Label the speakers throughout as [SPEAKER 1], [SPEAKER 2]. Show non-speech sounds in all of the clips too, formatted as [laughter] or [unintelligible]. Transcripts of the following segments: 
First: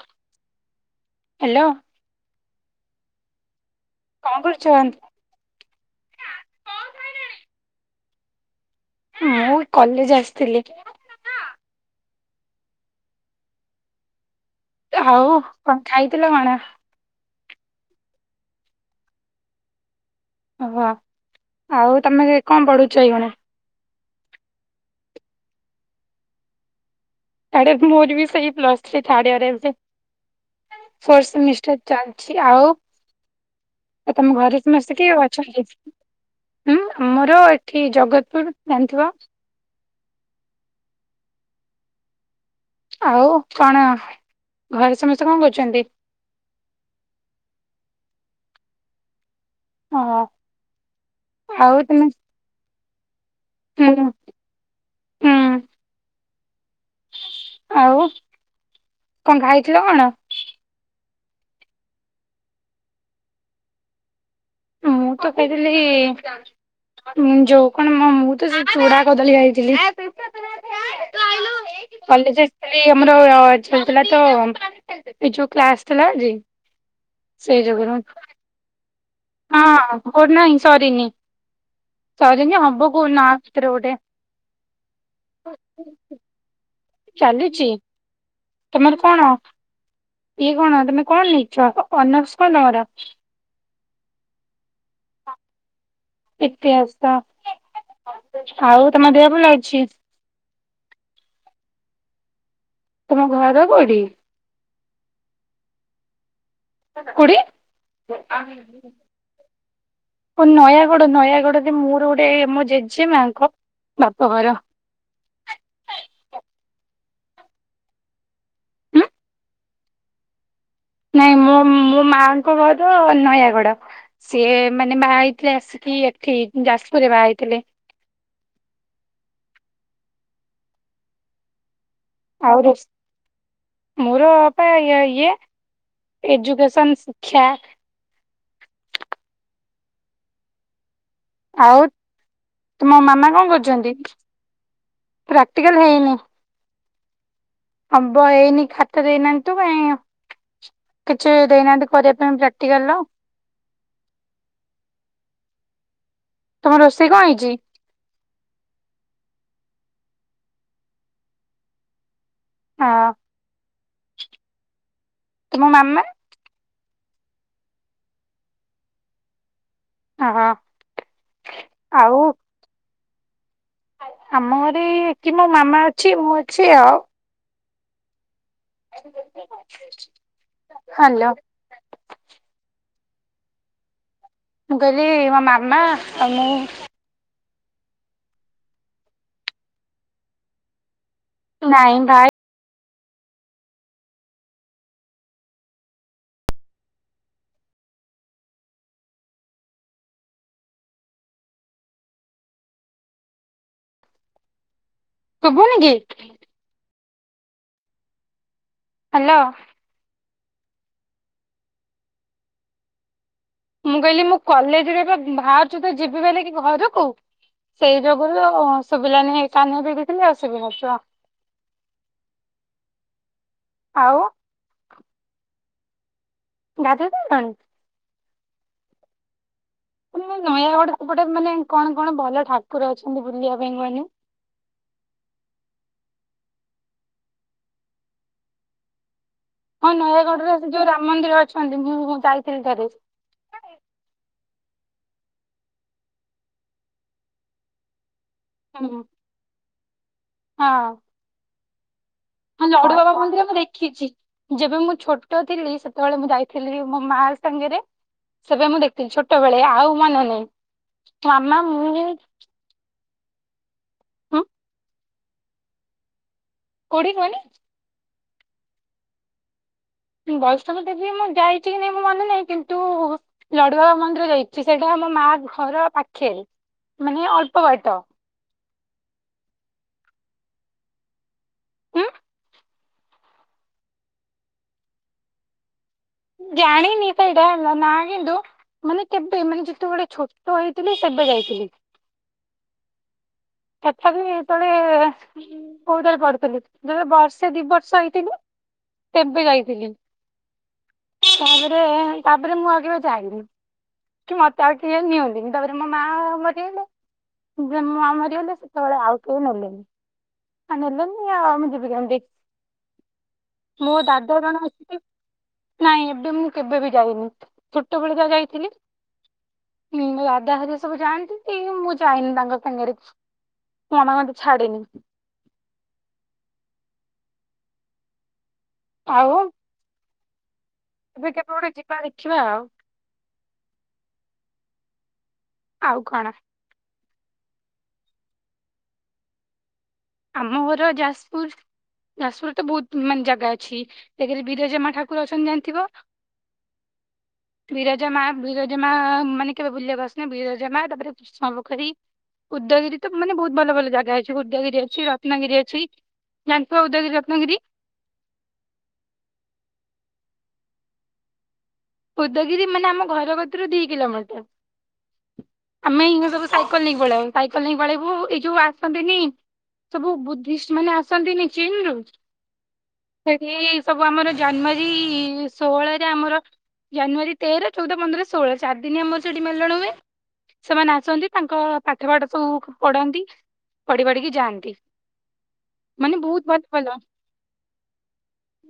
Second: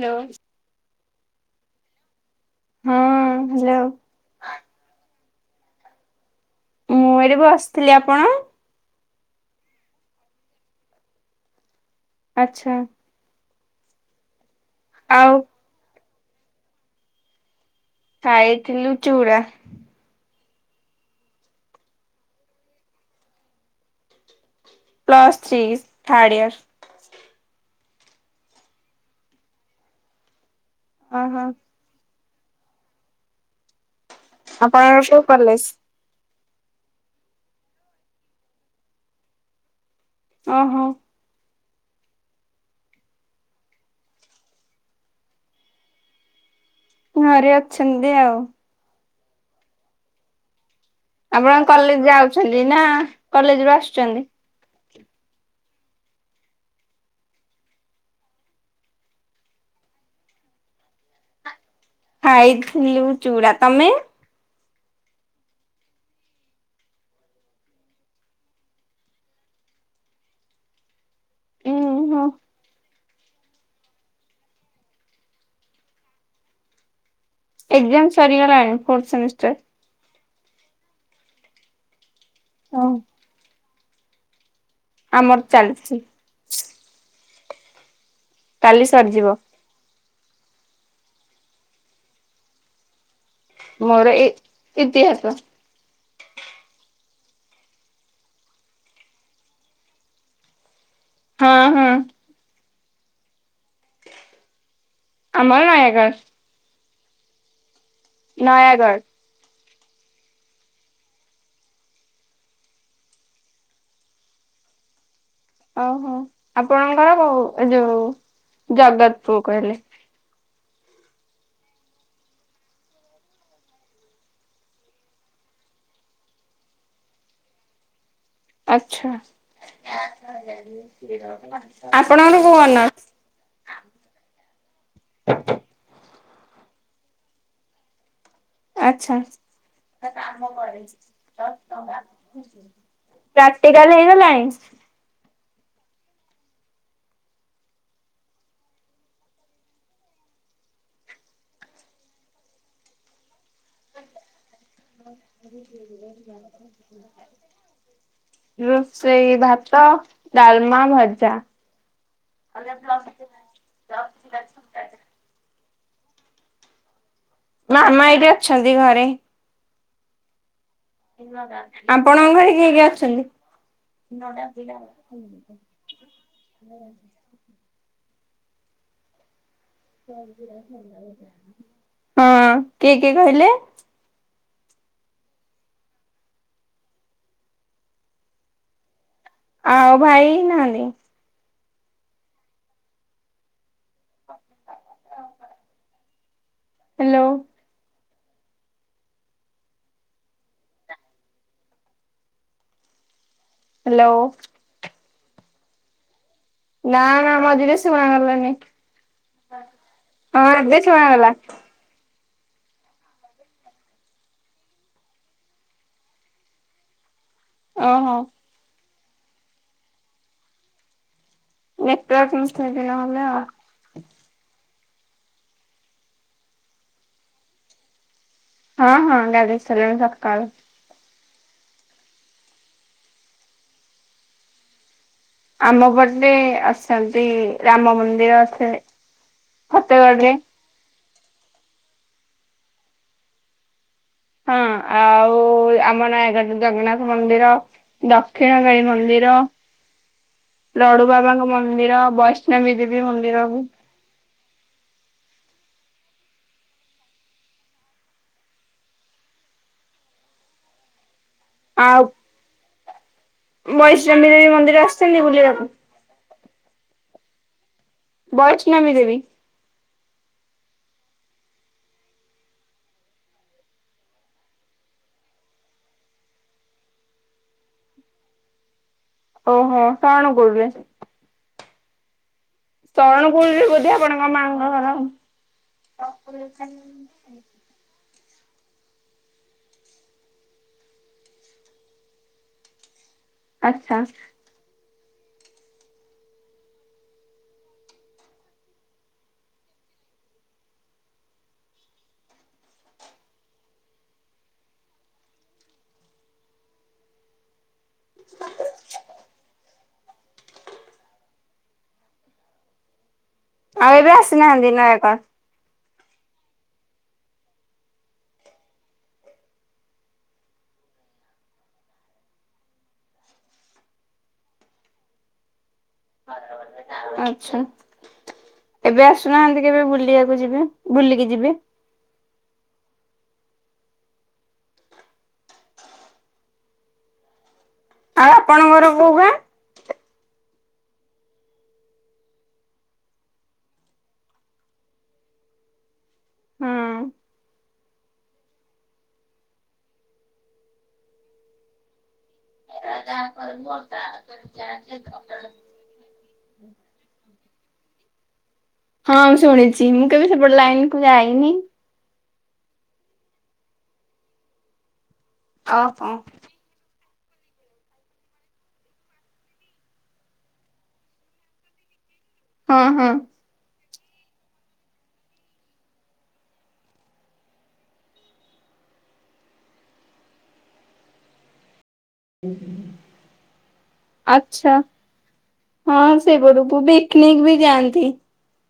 [SPEAKER 1] ଲୋ
[SPEAKER 2] hello.
[SPEAKER 1] ହଁ hello.
[SPEAKER 2] କଣ କରୁଛନ୍ତ?
[SPEAKER 1] ମୁଁ ଏଇଠି ବସିଥିଲି। ଆପଣ?
[SPEAKER 2] ମୁଁ କଲେଜ୍ ଆସିଥିଲି।
[SPEAKER 1] ଆଚ୍ଛା।
[SPEAKER 2] ଏ
[SPEAKER 1] ଆଉ
[SPEAKER 2] ହଉ କଣ ଖାଇଥିଲ କଣ?
[SPEAKER 1] ଖାଇଥିଲୁ ଚୁରା।
[SPEAKER 2] ଓହୋ! ଆଉ ତୋମେ ଯେ କଣ ପଢୁଛ ଏଇକ୍ଷଣି?
[SPEAKER 1] Plus three third year.
[SPEAKER 2] ଆରେ ମୋର ବି ସେଇ ପ୍ଲସ୍ ଥ୍ରୀ ଥାର୍ଡ଼ ଇୟର୍ ରେ
[SPEAKER 1] ଓହୋ।
[SPEAKER 2] [unintelligible] ଛି, ଆଉ ଏ ତୋମ ଘରେ ସମସ୍ତେ
[SPEAKER 1] ଆପଣଙ୍କର
[SPEAKER 2] କିଏ
[SPEAKER 1] କୋଉ କଲେଜ?
[SPEAKER 2] ଅଛନ୍ତି? ହୁଁ, ଆମର ଏଠି ଜଗତପୁର ଜାଣିଥିବ?
[SPEAKER 1] ଓ ହୋ!
[SPEAKER 2] ଆଉ କଣ ଘରେ ସମସ୍ତେ କଣ କରୁଛନ୍ତି?
[SPEAKER 1] ଘରେ ଅଛନ୍ତି ଆଉ।
[SPEAKER 2] ଓ ହଁ।
[SPEAKER 1] ଆପଣ କଲେଜ୍ ଯାଉଛନ୍ତି ନା କଲେଜ୍ ରୁୁ
[SPEAKER 2] ହୁଁ
[SPEAKER 1] ଆସୁଚନ୍ତି?
[SPEAKER 2] ହୁଁ। ଆଉ କଣ ଖାଇଥିଲ କଣ?
[SPEAKER 1] ଖାଇଥିଲୁ ଚୁଡ଼ା। ତୋମେ?
[SPEAKER 2] ମୁଁ ତ ଖାଇଥିଲି ମୁଁ ଯୋଉ କଣ ମୋ ମୁଁ ତ ସେ ଚୁଡା କଦଳୀ ଖାଇଥିଲି।
[SPEAKER 1] ଉହୁଁ
[SPEAKER 2] କଲେଜ୍ ଆସିଥିଲି ଆମର ଚାଲିଥିଲା ତ ଏଇ ଯୋଉ କ୍ଲାସ୍ ଥିଲା ଯେ।
[SPEAKER 1] ଏକ୍ଜାମ ସରିଗଲାଣି ଫୋର୍ଥ ସେମିଷ୍ଟାର୍?
[SPEAKER 2] ଓ ନାଇ ସରିନି। ସରିନି ହବ
[SPEAKER 1] ଓହୋ।
[SPEAKER 2] କୋଉନ ଆ, ଭିତରେ ଗୋଟେ।
[SPEAKER 1] ଆମର ଚାଲିଛି।
[SPEAKER 2] ଚାଲୁଛି।
[SPEAKER 1] କାଲି
[SPEAKER 2] ତୋମର କଣ
[SPEAKER 1] ସରିଯିବ
[SPEAKER 2] ଇଏ କଣ? ତୋମେ କଣ ନେଇଛ? ଅର୍ନସ୍ କଣ ତୋମର?
[SPEAKER 1] ମୋର ଇ ଇତିହାସ
[SPEAKER 2] ଇତିହାସ ଆଉ ତମ ଦେହ ଭଲ ଅଛି?
[SPEAKER 1] ହଁ ହୁଁ।
[SPEAKER 2] ତମ ଘର କଉଠି?
[SPEAKER 1] ଆମର ନାୟାଗଡ଼।
[SPEAKER 2] କୋଉଠି?
[SPEAKER 1] ନୟାଗଡ଼।
[SPEAKER 2] ଓଃ ନୟାଗଡ ନୟାଗଡରେ ମୋର ଗୋଟେ ମୋ ଜେଜେ ମାଙ୍କ ବାପ ଘର।
[SPEAKER 1] ଓହୋ ଆପଣଙ୍କର କ ଏ ଯୋଉ
[SPEAKER 2] ହୁଁ
[SPEAKER 1] ଜଗତପୁର କହିଲେ।
[SPEAKER 2] ନାଇଁ ମୁଁ ମୋ ମାଆଙ୍କ ଘର ନୟାଗଡ। ସିଏ ମାନେ ବାହା ହେଇଥିଲେ ଆସିକି ଏଠି ଯାଜପୁରରେ ବାହା ହେଇଥିଲେ।
[SPEAKER 1] ଆଚ୍ଛା। ଆପଣକ କୋଉ? [unintelligible]
[SPEAKER 2] ମୋରପା ଇଏ ଇଏ ଏଜୁକେସନ ଶିକ୍ଷା।
[SPEAKER 1] ଆଚ୍ଛା।
[SPEAKER 2] ଆଉ ତୁମ ମାମା କଣ
[SPEAKER 1] ପ୍ରାକ୍ଟିକାଲ
[SPEAKER 2] କରୁଛନ୍ତି?
[SPEAKER 1] ହେଇଗଲାଣି?
[SPEAKER 2] ପ୍ରାକ୍ଟିକାଲ ହେଇନି। ହବ ଏଇନି ଖାତା ଦେଇନାହାନ୍ତି ତ କାଇଁ କିଛି ଦେଇନାହାନ୍ତି କରିବା ପାଇଁ ପ୍ରାକ୍ଟିକାଲର।
[SPEAKER 1] ହ ଠ
[SPEAKER 2] ତମ ରୋଷେଇ କଣ ହେଇଛି?
[SPEAKER 1] ହୁଁ ସେଇ ଭା ଭାତ ଡାଲମା ଭଜା। ଯ ଲଟା
[SPEAKER 2] ହଁ ତୁମ ମାମା?
[SPEAKER 1] ମାମା ଏଇଠି ଅଛନ୍ତି ଘରେ।
[SPEAKER 2] ହଁ ହଁ। ଆଉ
[SPEAKER 1] ଆପଣଙ୍କ ଘରେ କିଏ କିଏ ଅଛନ୍ତି?
[SPEAKER 2] ଆମ ଘରେ କି ମୋ ମାମା ଅଛି ମୁଁ ଅଛି ଆଉ। ଏ
[SPEAKER 1] ହଁ କିଏ କିଏ କହିଲେ?
[SPEAKER 2] ମୁଁ କହିଲି ମୋ ମାମା ଆଉ ମୁଁ।
[SPEAKER 1] ଆଉ ଭାଇ ନାହନ୍ତିି।
[SPEAKER 2] ନାଇଁ ଭାଇ।
[SPEAKER 1] ହ୍ୟାଲୋ। ହ୍ୟାଲୋ।
[SPEAKER 2] ଶୁଭୁନି କିି?
[SPEAKER 1] ନା ନା ମଝିରେ ଶୁଣା ଗଲାନି।
[SPEAKER 2] ହ୍ୟାଲୋ।
[SPEAKER 1] ହଁ ଏବେ ଶୁଣାଗଲା।
[SPEAKER 2] ମୁଁ କହିଲି ମୁଁ କଲେଜ ରେ ଏବେ ବାହାରୁଛୁ ତ ଯିବି ବୋଲିକି ଘରକୁ ସେଇ
[SPEAKER 1] ଓହୋ
[SPEAKER 2] ଯୋଗରୁ ଶୁବିଲାନି କାନରେ ଦେଇଥିଲି ଆଉ ସୁବି ନଥିବ।
[SPEAKER 1] ନେଟୱର୍କ [unintelligible]
[SPEAKER 2] ଆଉ ଗାଧଉଚନ୍ତି କଣ?
[SPEAKER 1] ହଁ ହଁ ଗାଧେଇ ସାରିଲିଣି ସକାଳୁ।
[SPEAKER 2] ଗୋଟେ ମାନେ କଣ କଣ ଭଲ ଠାକୁର ଅଛନ୍ତି ବୁଲିବା ପାଇଁ କହିଲେ?
[SPEAKER 1] ଆମ ପଟେ ଅଛନ୍ତି ରାମ ମନ୍ଦିର ଅଛ
[SPEAKER 2] ହଁ ନୟାଗଡରେ ସେ ଯୋଉ ରାମ ମନ୍ଦିର ଅଛନ୍ତି ମୁଁ ଭୁ ଯାଇଥିଲି ଥରେ।
[SPEAKER 1] ହଁ ଆଉ ଆମ ନୟାଗଡ଼ ଜଗନ୍ନାଥ ମନ୍ଦିର ଦ ଦକ୍ଷିଣକାଳୀ
[SPEAKER 2] ହୁଁ
[SPEAKER 1] ମନ୍ଦିର
[SPEAKER 2] ହଁ
[SPEAKER 1] ଲଡୁ ବାବାଙ୍କ ମନ୍ଦିର।
[SPEAKER 2] ହଁ
[SPEAKER 1] ବୈଷ୍ଣବୀ ଦେବୀ
[SPEAKER 2] ଲଡୁବାବା ମନ୍ଦିର ମୁଁ ଦେଖିଛି ଯେବେ ମୁଁ ଛୋଟ ଥିଲି। ସେତେବେଳେ ମୁଁ ଯାଇଥିଲି ମୋ ମା ସାଙ୍ଗରେ ସେବେ ମୁଁ ଦେଖିଥିଲି ଛୋଟବେଳେ ଆଉ ମାନେ ନାହିଁ ମାମା ମୁଁ
[SPEAKER 1] ମଇଶାମୀ
[SPEAKER 2] ମୋ
[SPEAKER 1] ଦେବୀ ମନ୍ଦିର ଆସିଛନ୍ତି ବୁଲିବାକୁ।
[SPEAKER 2] ବୁଡ଼େଇ ବନି
[SPEAKER 1] ବୈଷ୍ଣବୀ ଦେବୀ।
[SPEAKER 2] ବୈଷ୍ଣବ ଦେବୀ ବିି ମୁଁ ଯାଇଛି କି ନାଇଁ ମୁଁ ମନେ ନାହିଁ କିନ୍ତୁ ଲଡୁବାବା ମନ୍ଦିର ଯାଇଛି ସେଇଟା ଆମ ମା ଘର ପାଖେ ମାନେ ଅଳ୍ପ ବାଟ।
[SPEAKER 1] ଓହୋ କଣ କହୁଥିଲେ?
[SPEAKER 2] ଉଁ
[SPEAKER 1] ସରଣ କୂଳରେ ବୋଧେ ଆପଣଙ୍କ ମା ଙ୍କ ଘର ଆଉ?
[SPEAKER 2] ଜାଣିିନି ତ ଇଟାଲ ନା କିନ୍ତୁ ମାନେ କେବେ ମାନେ ଯେତେବେଳେ ଛୋଟ ହେଇଥିଲି ସେବେ ଯାଇଥିଲି।
[SPEAKER 1] ଆଚ୍ଛା।
[SPEAKER 2] ତଥାପି ହେତଳେ କୋଉଠାରେ ପଡୁଥିଲି ଯେବେ ବର୍ଷେ ଦି ବର୍ଷ ହେଇଥିଲୁ ତେବେ ଯାଇଥିଲି। ତାପରେ ତାପରେ ମୁଁ ଆଉ କେବେ ଜାଇନି। କି ମତେ ଆଉ ଟିଏ ନିଅନ୍ତିନି ତାପରେ ମୋ ମା ମରି ହେଲେ ଯେ ମୁଁ ଆମର ଲେ ସେତେବେଳେ ଆଉ କେହି ନେଲେନି ଆ ନେଲେନି ମୁଁ ଯିବି କେମିତି? ମୋ
[SPEAKER 1] ଆଉ ଏବେ
[SPEAKER 2] ଦାଦା ଜଣେ
[SPEAKER 1] ଆସିନାହାନ୍ତି ନା
[SPEAKER 2] ଅଛନ୍ତି
[SPEAKER 1] କଣ?
[SPEAKER 2] ନାଇଁ ଏବେ ମୁଁ କେବେ ବି ଯାଇନି ଛୋଟବେଳେ ଯା ଯାଇଥିଲି ହୁଁ ଦାଦା ହେରିଆ ସବୁ ଯାଆନ୍ତି ମୁଁ ଯାଇନି ତାଙ୍କ ସାଙ୍ଗରେ। କନା ମ ଛାଡେନି।
[SPEAKER 1] ଆଚ୍ଛା ଏବେ
[SPEAKER 2] ଆଉ
[SPEAKER 1] ଆସୁନାହାନ୍ତି କେବେ ବୁଲିବାକୁ ଯିବେ? ବୁଲିକି
[SPEAKER 2] ଏବେ
[SPEAKER 1] ଯିବେ।
[SPEAKER 2] କେବେ ଗୋଟେ ଯିବା ଦେଖିବା ଆଉ। ଆଉ କଣ?
[SPEAKER 1] ଆଉ ଆପଣଙ୍କର କୋଉ ଗାଁ?
[SPEAKER 2] ଆମ ଘର ଯାଜପୁର। ଯାଜପୁରରେ ତ ବହୁତ ମାନେ ଜାଗା ଅଛି ବିରଜମା ଠାକୁର ଅଛନ୍ତି ଜାଣିଥିବ? [unintelligible] ବିରଜା ମା ବିରଜାମା ମାନେ କେବେ ଭୁଲିବା ବସ ବିରଜା ମା ତାପରେ କୃଷ୍ଣ ପୋଖରୀ। ଉଦଗିରି ତ ମାନେ ବହୁତ ଭଲ ଭଲ ଜାଗା ଅଛି ଉଦଗିରିରେ ରତନଗିରି ଅଛି ଜାଣିଥିବ ଉଦଗିରି ରତନଗିରି।
[SPEAKER 1] ହଁ ମୁଁ ଶୁଣିଛି ମୁଁ କେବେ ସେପଟେ ଲାଇନ କୁ ଯାଇନି।
[SPEAKER 2] ଉଦଗିରି ମାନେ ଆମ ଘର କତୁରୁ ଦି କିଲୋମିଟର। ଆମେ
[SPEAKER 1] ଓହୋ।
[SPEAKER 2] ଏଇ ସବୁ ସାଇକେଲ ନେଇକି ପଳେଇବୁ ସାଇକେଲ ନେଇକି ପଳେଇବୁ ଏଇ ଯୋଉ ଆସନ୍ତିନି ସବୁ ବୁଦ୍ଧିଷ୍ଟ ମାନେ ଆସନ୍ତିନି ଚୀନ ରୁ।
[SPEAKER 1] ଓ ହୋ।
[SPEAKER 2] ସେଠି ସବୁ ଆମର ଜାନୁଆରୀ ଷୋହଳରେ ଆମର ଜାନୁଆରୀ ତେର, ଚଉଦ, ପନ୍ଦର, ଷୋହଳ ଚାରି ଦିନି ଆମର ସେଠି ମେଲଣ ହୁଏ। ସେମାନେ ଆସନ୍ତି ତାଙ୍କ ପାଠ ଫାଠ ସବୁ ପଢନ୍ତି ପଢି ପାଢିକି
[SPEAKER 1] ଆଚ୍ଛା
[SPEAKER 2] ଯାଆନ୍ତି। ମାନେ
[SPEAKER 1] ହଁ ସେ
[SPEAKER 2] ବହୁତ ଭଲ
[SPEAKER 1] ବଟୁପୁ ପିକନିକ ବି ଯାଆନ୍ତି।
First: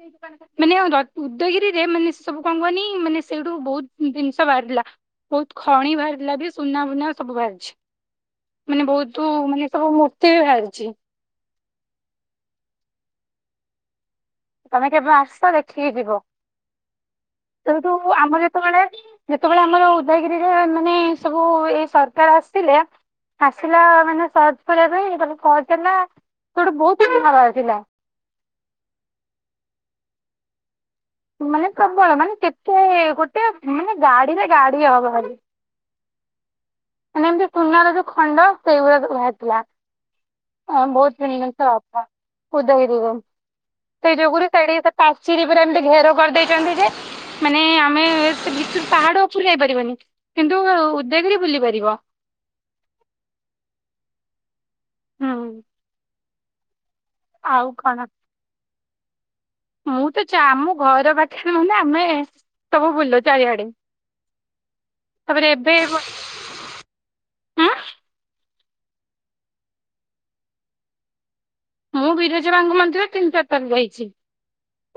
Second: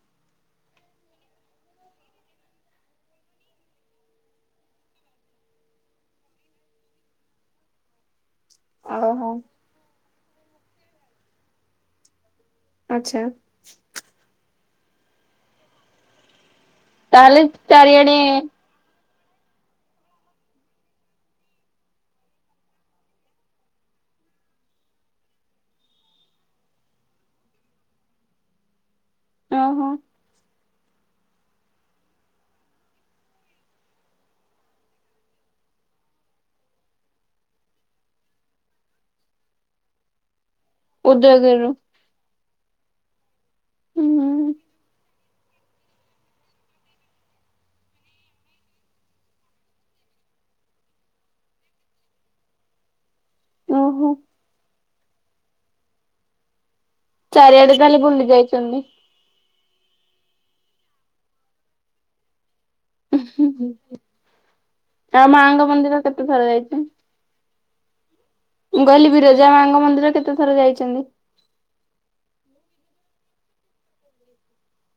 [SPEAKER 2] ଦୋକାନ ମାନେ ଉଦୟଗିରିରେ ମାନେ ସେ ସବୁ କଣ କୁହନି ମାନେ ସେଇଠୁ ବହୁତ ଜିନିଷ ବାହାରିଲା। ବହୁତ ଖଣି ବାହାରିିଲା ବି ସୁନା ବୁନା ସବୁ ବାହାରିଛି। ମାନେ ବହୁତ
[SPEAKER 1] ଓହୋ।
[SPEAKER 2] ମାନେ ସବୁ ମୂର୍ତ୍ତି ବି ବାହାରିଛି।
[SPEAKER 1] ଆଚ୍ଛା।
[SPEAKER 2] ତମେ କେବେ ଆସ ଦେଖିକି ଯିବ
[SPEAKER 1] ତାହେଲେ
[SPEAKER 2] ଯେହେତୁ
[SPEAKER 1] ଚାରିଆଡେ
[SPEAKER 2] ଆମର ଯେତେବେଳେ ଯେତେବେଳେ ଆମର ଉଦୟଗିରିରେ ମାନେ ସବୁ ଏଇ ସରକାର ଆସିଥିଲେ ଆସିଲା ମାନେ ସରଜପୁର ବି ତାେ ପହଞ୍ଚିଲା ସିଏ ଗୋଟେ ବହୁତ ହିଁ ଖରାପ ପିଲା।
[SPEAKER 1] ଓହୋ।
[SPEAKER 2] ମାନେ ପ୍ରବଳ ମାନେ କେତେ ଗୋଟେ ମାନେ ଗାଡିରେ ଗାଡିଏ ହବ ଖାଲି। ମାନେ ଏମିତି ଚୁନାର ଯୋଉ ଖଣ୍ଡ ସେଇ ଭଳିଆ ସବୁ ଭାରି ଥିଲା। ହଁ ବହୁତ ଭ
[SPEAKER 1] ଉଦୟଗିରିରୁ
[SPEAKER 2] ବାପ ଉଦା ହେଇଯିବଣି।
[SPEAKER 1] ହୁଁ
[SPEAKER 2] [unintelligible] ସିଡି ପୁରା ଏମିତି ଘେରଉ କରିଦେଇଚନ୍ତି ଯେ ମାନେ ଆମେ ସେ ଭିତରକୁ ପାହାଡ ଉପରୁ ଯାଇପାରିବାନି? କିନ୍ତୁ ଉଦୟଗିରି ବୁଲି ପାରିବ।
[SPEAKER 1] ଓହୋ।
[SPEAKER 2] ହୁଁ। ଆଉ
[SPEAKER 1] ଚାରିଆଡେ ତାହାଲେ
[SPEAKER 2] କଣ
[SPEAKER 1] ବୁଲି ଯାଇଚନ୍ତି?
[SPEAKER 2] ମୁଁ ତ ଚା ଆମ ଘର ପାଖରେ ମାନେ ଆମେ ସବୁ ବୁଲୁ ଚାରି ଆଡେ?
[SPEAKER 1] ଆଉ ମାଙ୍କ ମନ୍ଦିର କେତେ ଥର ଯାଇଚ?
[SPEAKER 2] ଉଁ
[SPEAKER 1] ମୁଁ କହିଲି ବିରଜା ମାଙ୍କ ମନ୍ଦିର କେତେ ଥର ଯାଇଚନ୍ତି?
[SPEAKER 2] ମୁଁ ବିରଜ ମାଙ୍କ ମନ୍ଦିର ତିନି ଚାରି ଥର ଯାଇଚି।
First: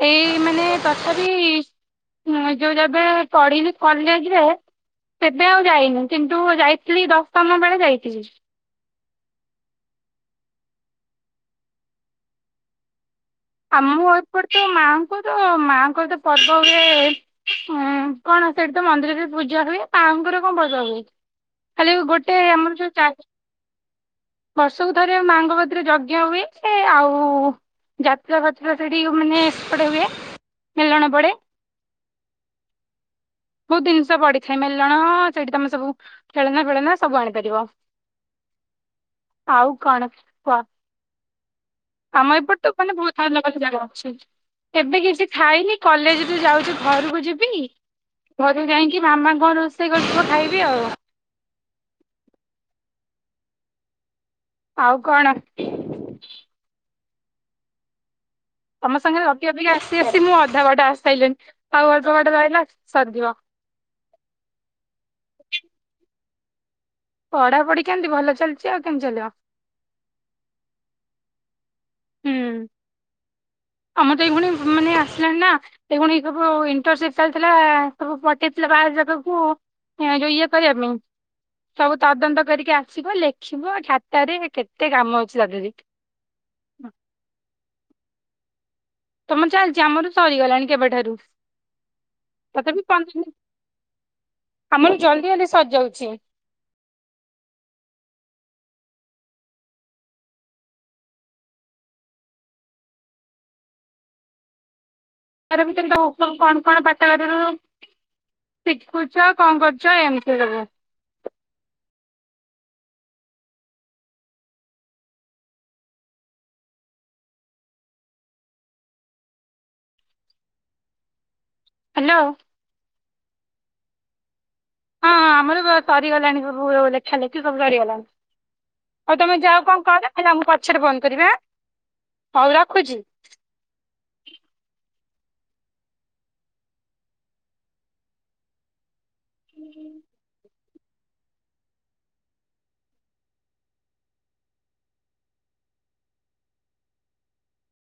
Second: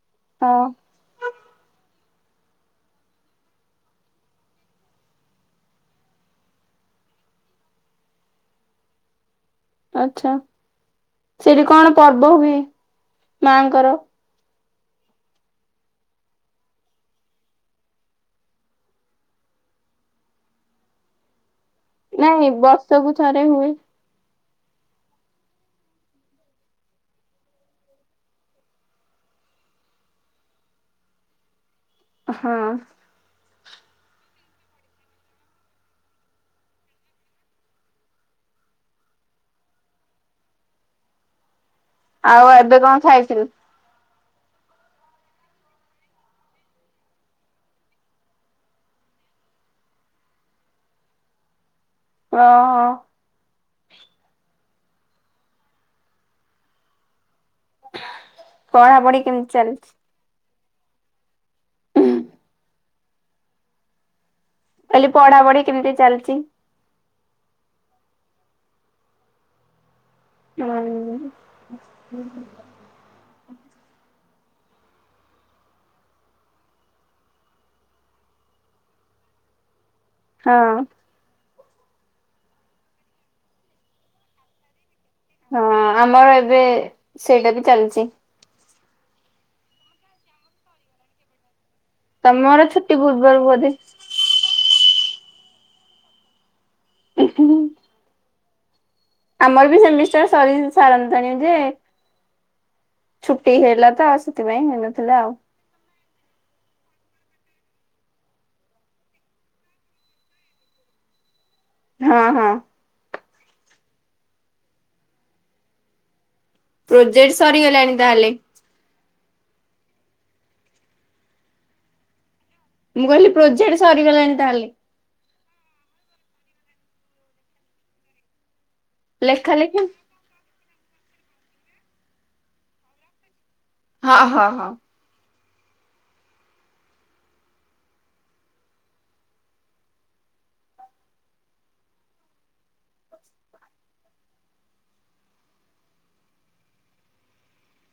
[SPEAKER 2] ଏଇ
[SPEAKER 1] ହଁ।
[SPEAKER 2] ମାନେ ତଥାବି ମୁଁ ଯୋଉ ଯେବେ ପଢିବି କଲେଜରେ। କେବେ ଆଉ ଯାଇନି। କିନ୍ତୁ ଯାଇଥିଲି ଦଶମ ବେଳେ ଯାଇଥିଲି।
[SPEAKER 1] ଆଚ୍ଛା ସେଠି କଣ ପର୍ବ ହୁଏ? ମାଙ୍କର?
[SPEAKER 2] ଆମ ଏପଟ ତ ମାଙ୍କୁ ତ ମାଆଙ୍କର ତ ପର୍ବ ହୁଏ। ଉଁ କଣ ସେଠି ତ ମନ୍ଦିରରେ ପୂ ଜା ହୁଏ। ତାଙ୍କର କଣ ଭଜା ହୁଏ। ଖାଲି ଗୋଟେ
[SPEAKER 1] ନାଇଁ
[SPEAKER 2] ଆମର ଯୋଉ ଚା
[SPEAKER 1] ବର୍ଷକୁ ଥରେ ହୁଏ।
[SPEAKER 2] ବର୍ଷକୁ ଥରେ ମାଙ୍କ କତିରେ ଯଜ୍ଞ ହୁଏ। ସେ ଆଉ ଯା ପୂଜା ପାରଥନା ସେଠି ମାନେ ସେପଟେ ହୁଏ ମେଲଣ ପଡେ।
[SPEAKER 1] ହଁ।
[SPEAKER 2] ବହୁତ ଜିନିଷ ପଡ଼ିଥାଏ। ମେଲଣ ସେଇଠି ତମେ ସବୁ ଖେଳନା ଫେଳନା ସବୁ ଆଣିପାରିବ। ଆଉ କଣ କୁହ? ଆମ
[SPEAKER 1] ଆଉ
[SPEAKER 2] ଏପଟେ ତ
[SPEAKER 1] ଏବେ
[SPEAKER 2] ମାନେ
[SPEAKER 1] କଣ
[SPEAKER 2] ବହୁତ ଭଲ
[SPEAKER 1] ଖାଇଥିଲୁ?
[SPEAKER 2] ଭଲ ଜାଗା ଅଛି। ଏବେ କିଛି ଖାଇନି କଲେଜରୁୁ ଯାଉଚି ଘରକୁ ଯିବି। ଘରକୁ ଯାଇକି ମାମା କଣ ରୋଷେଇ କରିଥିବ ଖାଇବି ଆଉ।
[SPEAKER 1] ଅ ହ।
[SPEAKER 2] ଆଉ କଣ?
[SPEAKER 1] ହ
[SPEAKER 2] ତମ ସାଙ୍ଗରେ ଗପି ଗପି ଆସି ଆସି ମୁଁ ଆ ଅଧା ବାଟ ଆସିସାଇଲିଣି ଆଉ ଅଳ୍ପ ବାଟ ରହିଲା ସରିଯିବ।
[SPEAKER 1] କହିଲି ପଢା ପଢି କେମିତି ଚାଲିଚି?
[SPEAKER 2] ପଢାପଢି କେମତି ଭଲ ଚାଲିଛି ଆଉ କେମିତି ଚାଲିବ?
[SPEAKER 1] ଆଉ
[SPEAKER 2] ଆମ ଦୁଇ ଭଉଣୀ ମାନେ ଆସିଲାଣି ନା। ସେ ଭଉଣୀ ର ସବୁ ଇଣ୍ଟରସିପ୍ ପାଇଥିଲା ସବୁ ପଠେଇଥିଲା ବାହା ରକୁ ଯୋଉ ଇଏ କରିବା ପାଇଁ।
[SPEAKER 1] ହଁ
[SPEAKER 2] ସବୁ ତଦନ୍ତ କରିକି ଆସିବ ଲେଖିବ ଖାତାରେ କେ
[SPEAKER 1] ହଁ ଆମର ଏବେ ସେଇଟା ବି ଚାଲିଚି।
[SPEAKER 2] ତମର ଚାଲିଚି ଆମର ସରିଗଲାଣି କେବେଠାରୁ।
[SPEAKER 1] ତମର
[SPEAKER 2] ତଥାପି
[SPEAKER 1] ଛୁଟି ପୂର୍ବରୁ ବୋଧେ?
[SPEAKER 2] ଜଲଦି ଜଲଦି ସରିଯାଉଚି।
[SPEAKER 1] ହୁଁ ହୁଁ। ଆମର ବି ସେମିଷ୍ଟାର୍ ସରି ସାରନ୍ତାଣି ଯେ ଛୁଟି ହେଲା ତ ଆଉ ସେଥିପାଇଁ ହେଲାନି।
[SPEAKER 2] ତାରି ଭିତରୁ କଣ କଣ ପାଠ କରୁରୁୁ। ଶିଖୁଚୁ ଆଉ କଣ କରୁଚୁ ଏମତି ସବୁ।
[SPEAKER 1] ହଁ ହଁ। ପ୍ରୋଜେକ୍ଟ ସରିଗଲାଣି ତାହେଲେ।
[SPEAKER 2] ହ୍ୟାଲୋ।
[SPEAKER 1] ମୁଁ କହିଲି ପ୍ରୋଜେକ୍ଟ ସରିଗଲାଣି ତାହେଲେ।
[SPEAKER 2] ହଁଁ ଆମର ସ ସରିଗଲାଣି ସବୁ ଲେଖା ଲେଖି ସବୁ ସରିଗଲାଣି। ହଉ ତମେ
[SPEAKER 1] ଲେଖା
[SPEAKER 2] ଯାଅ
[SPEAKER 1] ଲେଖି
[SPEAKER 2] କଣ କର ହେଲା ମୁଁ ପଛରେ ଫୋନ୍ କରିବି ଆଁ ହଉ ରଖୁଚି।
[SPEAKER 1] ହଁ ହଁ ହଁ।
[SPEAKER 2] [unintelligible]